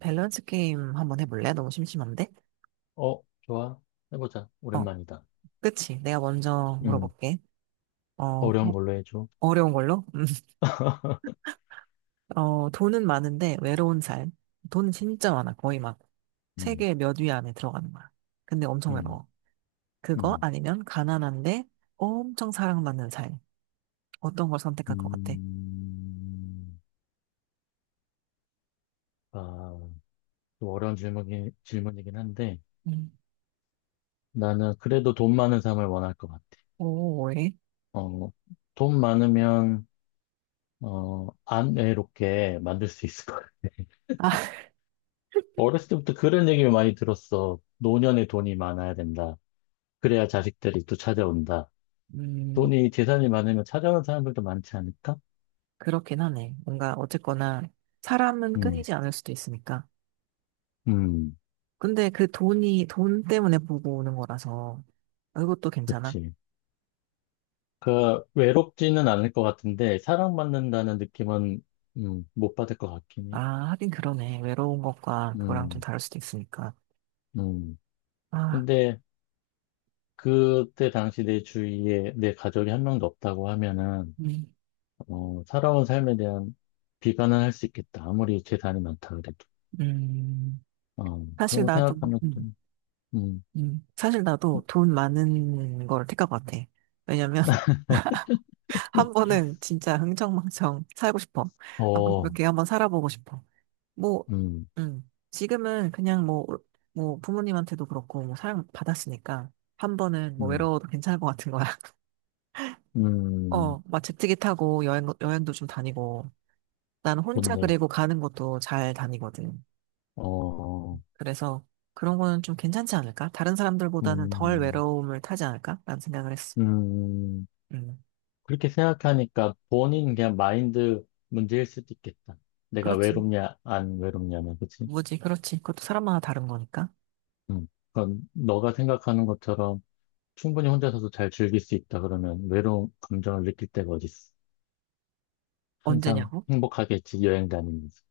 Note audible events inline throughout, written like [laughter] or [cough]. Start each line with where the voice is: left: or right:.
right: 밸런스 게임 한번 해볼래? 너무 심심한데?
left: 어, 좋아. 해보자.
right: 어,
left: 오랜만이다.
right: 그치. 내가 먼저
left: 음,
right: 물어볼게. 어,
left: 어려운
right: 도-
left: 걸로 해줘.
right: 어려운 걸로? [laughs]
left: [laughs]
right: 어, 돈은 많은데 외로운 삶. 돈은 진짜 많아. 거의 막
left: 음,
right: 세계 몇 위 안에 들어가는 거야. 근데 엄청
left: 음,
right: 외로워. 그거
left: 음,
right: 아니면 가난한데 엄청 사랑받는 삶. 어떤 걸 선택할 것 같아?
left: 음. 아, 좀 어려운 질문이긴 한데,
right: 음.
left: 나는 그래도 돈 많은 삶을 원할 것 같아.
right: 오, 왜?
left: 어, 돈 많으면, 안 외롭게 만들 수 있을 것 같아.
right: 아, [laughs]
left: 어렸을 때부터 그런 얘기를 많이 들었어. 노년에 돈이 많아야 된다. 그래야 자식들이 또 찾아온다.
right: 음,
left: 재산이 많으면 찾아오는 사람들도 많지 않을까?
right: 그렇긴 하네. 뭔가 어쨌거나 사람은
left: 음,
right: 끊이지 않을 수도 있으니까.
left: 음.
right: 근데 그 돈이 돈 때문에 보고 오는 거라서 아, 그것도 괜찮아?
left: 그치. 외롭지는 않을 것 같은데, 사랑받는다는 느낌은, 못 받을 것 같긴 해.
right: 아, 하긴 그러네. 외로운 것과 그거랑 좀
left: 음,
right: 다를 수도 있으니까.
left: 음.
right: 아,
left: 근데, 그때 당시 내 주위에 내 가족이 한 명도 없다고 하면은,
right: 음,
left: 살아온 삶에 대한 비관은 할 수 있겠다. 아무리 재산이 많다 그래도.
right: 음.
left: 그런
right: 사실
left: 거
right: 나도,
left: 생각하면
right: 음,
left: 좀, 음,
right: 사실 나도 돈 많은 걸 택할 것 같아. 왜냐면,
left: [laughs]
right: [laughs] 한 번은 진짜 흥청망청 살고 싶어. 한번
left: 어,
right: 그렇게 한번 살아보고 싶어. 뭐,
left: 음,
right: 지금은 그냥 뭐, 뭐, 부모님한테도 그렇고, 뭐, 사랑 받았으니까, 한 번은 뭐,
left: 음,
right: 외로워도 괜찮을 것 같은 거야. [laughs]
left: 음,
right: 어, 막 제트기 타고 여행도 좀 다니고, 난 혼자
left: 좋네.
right: 그리고 가는 것도 잘 다니거든.
left: 어,
right: 그래서 그런 거는 좀 괜찮지 않을까? 다른 사람들보다는 덜
left: 음,
right: 외로움을 타지 않을까? 라는 생각을 했어.
left: 음.
right: 음,
left: 그렇게 생각하니까 본인 그냥 마인드 문제일 수도 있겠다. 내가
right: 그렇지.
left: 외롭냐, 안 외롭냐는, 그치?
right: 뭐지, 그렇지. 그것도 사람마다 다른 거니까.
left: 음. 그건 너가 생각하는 것처럼 충분히 혼자서도 잘 즐길 수 있다 그러면 외로운 감정을 느낄 때가 어딨어. 항상
right: 언제냐고?
left: 행복하겠지, 여행 다니면서.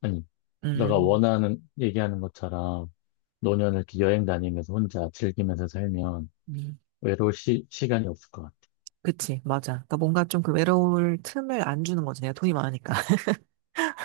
left: 아니,
right: 음,
left: 얘기하는 것처럼 노년을 이렇게 여행 다니면서 혼자 즐기면서 살면
right: 음,
left: 외로울 시간이 없을 것 같아.
right: 그치, 맞아. 그러니까 뭔가 좀 그 외로울 틈을 안 주는 거지. 내가 돈이 많으니까.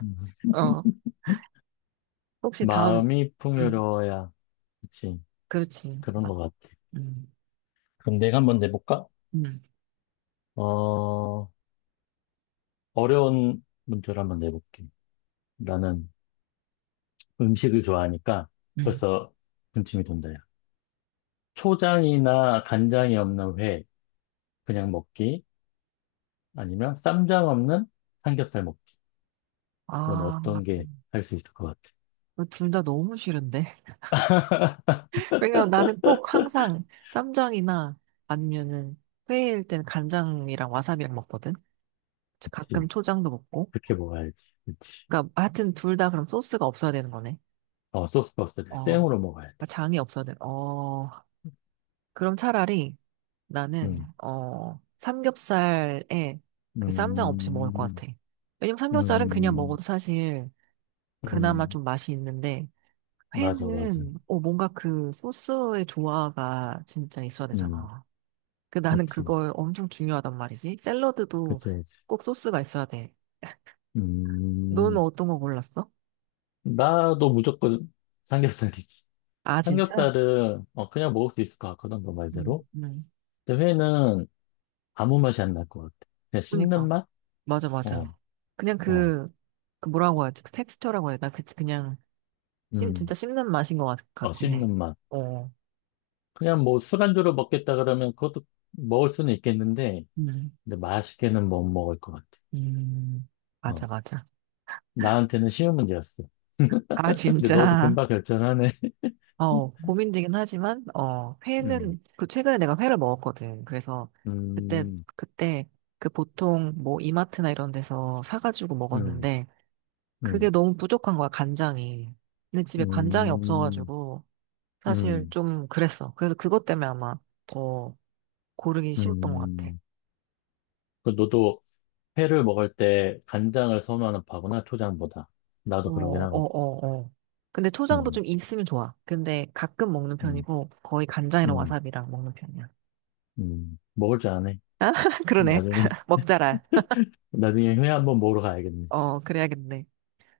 left: 음.
right: [laughs] 어, 혹시 다음,
left: 마음이
right: 음,
left: 풍요로워야, 그치?
right: 그렇지.
left: 그런
right: 아,
left: 것 같아.
right: 음,
left: 그럼 내가 한번 내볼까?
right: 음,
left: 어, 어려운 문제를 한번 내볼게. 나는 음식을 좋아하니까
right: 음.
left: 벌써 군침이 돈다. 야. 초장이나 간장이 없는 회 그냥 먹기 아니면 쌈장 없는 삼겹살 먹기. 넌
right: 아,
left: 어떤 게 할 수 있을 것
right: 둘 다 너무 싫은데.
left: 같아?
right: 왜냐면
left: [laughs]
right: 나는 꼭 항상 쌈장이나 아니면은 회일 땐 간장이랑 와사비랑 먹거든. 가끔
left: 그치.
right: 초장도 먹고.
left: 그렇게 먹어야지. 그치.
right: 그러니까 하여튼 둘 다 그럼 소스가 없어야 되는 거네.
left: 어, 소스가 없을 때
right: 어.
left: 생으로 먹어야
right: 아,
left: 돼.
right: 장이 없어야 돼. 어. 그럼 차라리 나는
left: 음,
right: 어 삼겹살에 그 쌈장 없이 먹을 것
left: 음,
right: 같아. 왜냐면 삼겹살은 그냥
left: 음,
right: 먹어도 사실 그나마
left: 음,
right: 좀 맛이 있는데
left: 맞아, 맞아.
right: 회는 어 뭔가 그 소스의 조화가 진짜 있어야
left: 음,
right: 되잖아. 그 나는
left: 그렇지.
right: 그걸 엄청 중요하단 말이지. 샐러드도
left: 그치, 그치. 그치.
right: 꼭 소스가 있어야 돼. 너는
left: 음.
right: 어떤 거 골랐어?
left: 나도 무조건 삼겹살이지.
right: 아, 진짜?
left: 삼겹살은 어, 그냥 먹을 수 있을 것 같거든, 너
right: 응,
left: 말대로.
right: 응.
left: 근데 회는 아무 맛이 안 날 것 같아. 그냥 씹는
right: 그니까.
left: 맛?
right: 맞아,
left: 어,
right: 맞아. 그냥
left: 어,
right: 그, 그 뭐라고 하지? 그 텍스처라고 해야 되나? 그, 그냥, 씹,
left: 음,
right: 진짜 씹는 맛인 것
left: 어,
right: 같긴
left: 씹는
right: 해.
left: 맛.
right: 어,
left: 그냥 뭐 술안주로 먹겠다 그러면 그것도 먹을 수는 있겠는데,
right: 음,
left: 근데 맛있게는 못 먹을 것 같아.
right: 음, 맞아,
left: 어,
right: 맞아.
left: 나한테는 쉬운 문제였어.
right: 아,
left: [laughs] 근데 너도
right: 진짜.
left: 금방 결정하네. [laughs]
right: 어, 고민되긴 하지만, 어,
left: 음,
right: 회는, 그, 최근에 내가 회를 먹었거든. 그래서, 그때,
left: 음,
right: 그때, 그 보통, 뭐, 이마트나 이런 데서 사가지고
left: 음,
right: 먹었는데, 그게
left: 음,
right: 너무 부족한 거야, 간장이. 근데 집에 간장이
left: 음,
right: 없어가지고, 사실
left: 음,
right: 좀 그랬어. 그래서 그것 때문에 아마 더 고르기 쉬웠던 것 같아.
left: 음. 그 너도 회를 먹을 때 간장을 선호하는 파구나, 초장보다.
right: 어,
left: 나도 그러긴
right: 어,
left: 하거든.
right: 어, 어. 근데 초장도
left: 음,
right: 좀 있으면 좋아. 근데 가끔 먹는
left: 음,
right: 편이고, 거의 간장이랑
left: 음,
right: 와사비랑 먹는 편이야.
left: 먹을 줄 아네.
right: [laughs] 그러네.
left: 나중에,
right: [laughs]
left: [laughs]
right: 먹자라.
left: 나중에 회 한번 먹으러 가야겠네.
right: 어, 그래야겠네.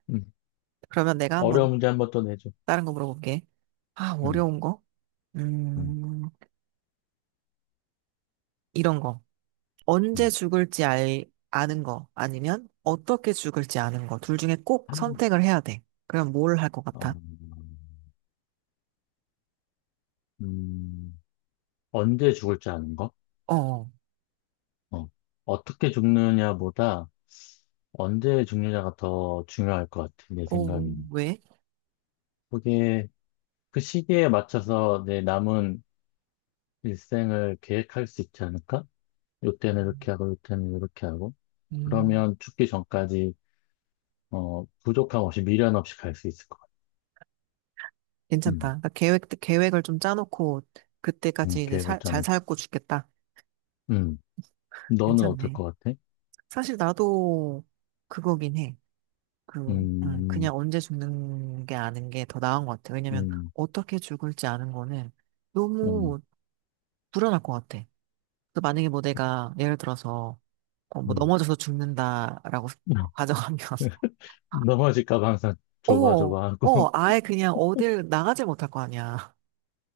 left: 음.
right: 그러면 내가 한번
left: 어려운 문제 한번 또 내줘.
right: 다른 거 물어볼게. 아,
left: 음,
right: 어려운 거?
left: 음,
right: 음, 이런 거. 언제
left: 음.
right: 아는 거 아니면 어떻게 죽을지 아는 거. 둘 중에 꼭 선택을 해야 돼. 그럼 뭘 할 것
left: 어,
right: 같아?
left: 음, 언제 죽을 줄 아는 거?
right: 어,
left: 어. 어떻게 죽느냐보다 언제 죽느냐가 더 중요할 것 같아, 내
right: 어,
left: 생각에는.
right: 왜?
left: 그게 그 시기에 맞춰서 내 남은 일생을 계획할 수 있지 않을까? 요때는 이렇게 하고 요때는 이렇게 하고
right: 음,
left: 그러면 죽기 전까지 어 부족함 없이 미련 없이 갈 수 있을 것 같아.
right: 괜찮다.
left: 음,
right: 그러니까 계획을 좀 짜놓고 그때까지 이제
left: 계획을
right: 잘
left: 짜놓고.
right: 살고 죽겠다.
left: 음, 너는 어떨
right: 괜찮네.
left: 것 같아?
right: 사실 나도 그거긴 해. 그,
left: 음,
right: 그냥 언제 죽는 게 아는 게 더 나은 것 같아. 왜냐면
left: 음,
right: 어떻게 죽을지 아는 거는
left: 음,
right: 너무 불안할 것 같아. 그 만약에 뭐 내가 예를 들어서 어, 뭐
left: 음.
right: 넘어져서 죽는다라고 [laughs]
left: [laughs]
right: 가정하면
left: 넘어질까 봐 항상
right: 어, 어,
left: 조바조바하고. [laughs]
right: 아예 그냥 어딜 나가질 못할 거 아니야.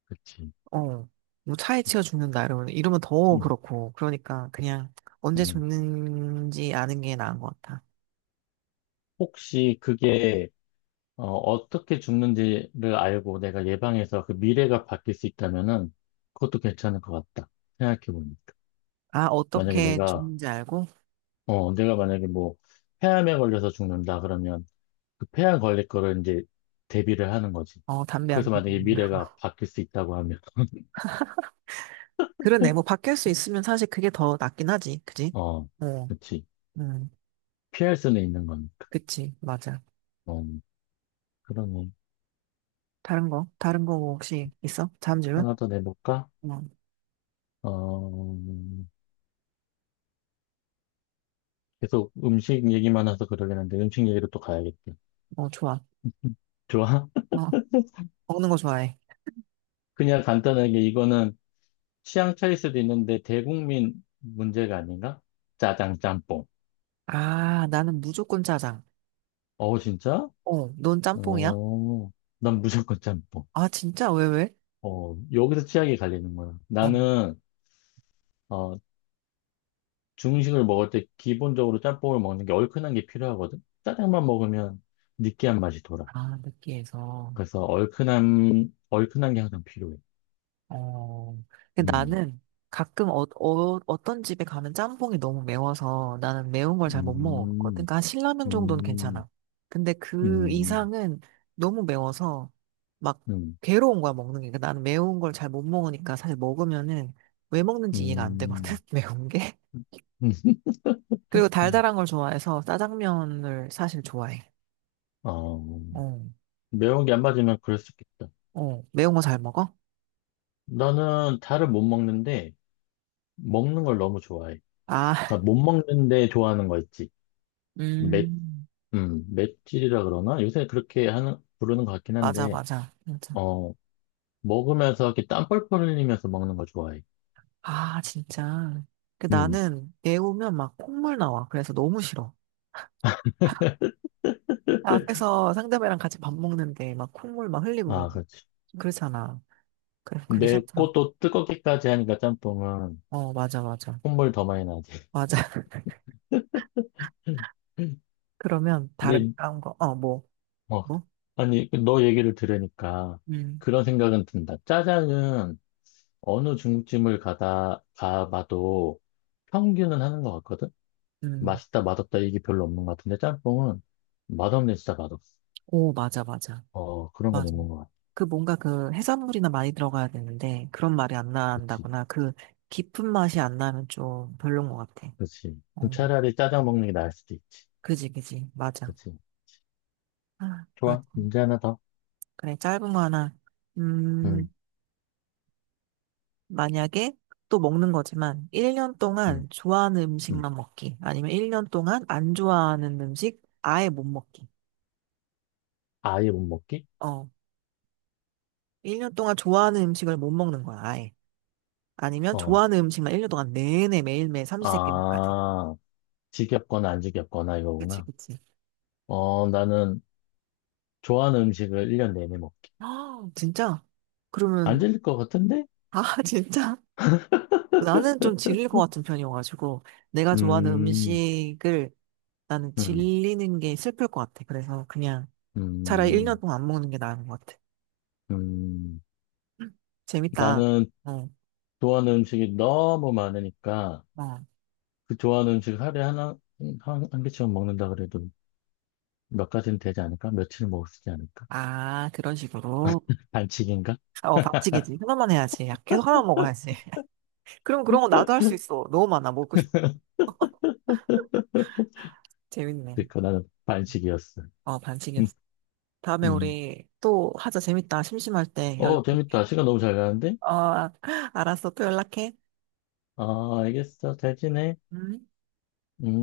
left: 그치.
right: 어, 뭐 차에 치여 죽는다 이러면 더
left: 음,
right: 그렇고 그러니까 그냥 언제
left: 음.
right: 죽는지 아는 게 나은 것 같아.
left: 혹시 그게 어떻게 죽는지를 알고 내가 예방해서 그 미래가 바뀔 수 있다면은 그것도 괜찮을 것 같다. 생각해보니까.
right: 아,
left: 만약에
right: 어떻게
left: 내가
right: 죽는지 알고
left: 내가 만약에 뭐 폐암에 걸려서 죽는다 그러면 그 폐암 걸릴 거를 이제 대비를 하는 거지.
right: 어, 담배
left: 그래서
right: 안 피고
left: 만약에 미래가 바뀔 수 있다고 하면 [laughs]
right: 그러네. 뭐 바뀔 수 있으면 사실 그게 더 낫긴 하지. 그지?
left: 어,
right: 어,
left: 그렇지.
right: 음,
left: 피할 수는 있는 거니까.
right: 그치. 맞아.
left: 어, 그러네.
right: 다른 거? 다른 거 뭐 혹시 있어? 다음 질문?
left: 하나 더 내볼까?
right: 어,
left: 어, 계속 음식 얘기만 해서 그러긴 한데 음식 얘기로 또 가야겠다.
right: 어, 좋아.
left: [laughs] 좋아? [laughs]
right: 어, 먹는 거 좋아해.
left: 그냥 간단하게 이거는 취향 차일 수도 있는데 대국민 문제가 아닌가? 짜장 짬뽕.
right: 아, 나는 무조건 짜장.
left: 어우, 진짜?
right: 어, 넌 짬뽕이야?
left: 오, 난 무조건 짬뽕.
right: 아, 진짜? 왜, 왜?
left: 어, 여기서 취향이 갈리는 거야.
right: 아,
left: 어, 중식을 먹을 때 기본적으로 짬뽕을 먹는 게 얼큰한 게 필요하거든? 짜장만 먹으면 느끼한 맛이 돌아.
right: 아, 느끼해서.
left: 그래서 얼큰한 게 항상 필요해.
right: 어, 근데
left: 음,
right: 나는 가끔 어, 어, 어떤 집에 가면 짬뽕이 너무 매워서 나는 매운 걸 잘 못 먹었거든.
left: 음,
right: 그러니까 한 신라면 정도는
left: 음,
right: 괜찮아. 근데 그
left: 음,
right: 이상은 너무 매워서 막
left: 음,
right: 괴로운 거야, 먹는 게. 그러니까 나는 매운 걸 잘 못 먹으니까 사실 먹으면은 왜 먹는지 이해가 안 되거든,
left: 음.
right: [laughs] 매운 게.
left: [laughs]
right: 그리고 달달한 걸 좋아해서 짜장면을 사실 좋아해.
left: 어,
right: 어,
left: 매운 게 안 맞으면 그럴 수 있겠다.
right: 어, 매운 거 잘 먹어?
left: 나는 달을 못 먹는데, 먹는 걸 너무 좋아해.
right: 아, [laughs]
left: 그러니까 못 먹는데 좋아하는 거 있지.
right: 음,
left: 맷질이라 그러나? 부르는 것 같긴
right: 맞아,
left: 한데,
right: 맞아.
left: 어, 먹으면서 이렇게 땀 뻘뻘 흘리면서 먹는 거 좋아해.
right: 아, 진짜. 그
left: 음,
right: 나는 애 오면 막 콧물 나와. 그래서 너무 싫어. 나 앞에서 상대방이랑 같이 밥 먹는데 막 콧물 막 흘리고
left: 아,
right: 그러고.
left: 그렇지.
right: 그렇잖아. 그래서 그게 싫더라고.
left: 맵고 또 뜨겁기까지 하니까 짬뽕은
right: 어, 맞아, 맞아.
left: 콧물 더 많이 나지.
right: 맞아. [laughs]
left: [laughs]
right: 그러면 다른,
left: 근데,
right: 다른 거, 어, 뭐,
left: 그래.
right: 뭐?
left: 아니, 그 너 얘기를 들으니까
right: 음,
left: 그런 생각은 든다. 짜장은 어느 가봐도 평균은 하는 것 같거든?
right: 음.
left: 맛있다, 맛없다, 이게 별로 없는 것 같은데, 짬뽕은 맛없네, 진짜 맛없어.
right: 오, 맞아, 맞아.
left: 어, 그런 건
right: 맞아.
left: 있는 것 같아.
right: 그 뭔가 그 해산물이나 많이 들어가야 되는데 그런 말이 안
left: 그치,
right: 난다거나 그 깊은 맛이 안 나면 좀 별론 것 같아.
left: 그치. 그럼
right: 어,
left: 차라리 짜장 먹는 게 나을 수도 있지.
right: 그지, 그지. 맞아.
left: 그치.
right: 아,
left: 좋아.
right: 맞아.
left: 문제 하나 더.
right: 그래, 짧은 거 하나. 음,
left: 응,
right: 만약에 또 먹는 거지만 1년
left: 응,
right: 동안 좋아하는
left: 응.
right: 음식만 먹기. 아니면 1년 동안 안 좋아하는 음식 아예 못 먹기.
left: 아예 못 먹기?
right: 어. 1년 동안 좋아하는 음식을 못 먹는 거야, 아예. 아니면
left: 어,
right: 좋아하는 음식만 1년 동안 내내 매일매일 삼시세끼 먹게 돼.
left: 아, 지겹거나 안 지겹거나
right: 그치,
left: 이거구나.
right: 그치.
left: 어, 나는 좋아하는 음식을 1년 내내 먹기.
right: 아, 진짜? 그러면,
left: 안 질릴 것 같은데?
right: 아, [laughs] 진짜? 나는 좀 질릴 것 같은 편이어가지고, 내가 좋아하는
left: 음,
right: 음식을 나는
left: 음,
right: 질리는 게 슬플 것 같아. 그래서 그냥 차라리 1년
left: 음,
right: 동안 안 먹는 게 나은 것 같아.
left: 음.
right: 재밌다.
left: 나는
right: 어,
left: 좋아하는 음식이 너무 많으니까
right: 어.
left: 그 좋아하는 음식 하루에 한 개쯤 먹는다 그래도 몇 가지는 되지 않을까? 며칠 먹을 수 있지 않을까?
right: 아, 그런 식으로.
left: 반칙인가?
right: 어, 반칙이지. 하나만 해야지. 야, 계속 하나만 먹어야지. [laughs] 그럼 그런 거 나도 할 수 있어. 너무 많아. 먹고 싶.
left: [laughs] [laughs]
right: 재밌네.
left: 그니까 나는 반칙이었어.
right: 어,
left: 음,
right: 반칙이었어. 다음에
left: 음.
right: 우리 또 하자. 재밌다. 심심할 때
left: 어,
right: 연락할게.
left: 재밌다. 시간 너무 잘 가는데?
right: 어, [laughs] 알았어. 또 연락해.
left: 아, 알겠어. 잘 지내.
right: 음.
left: 음.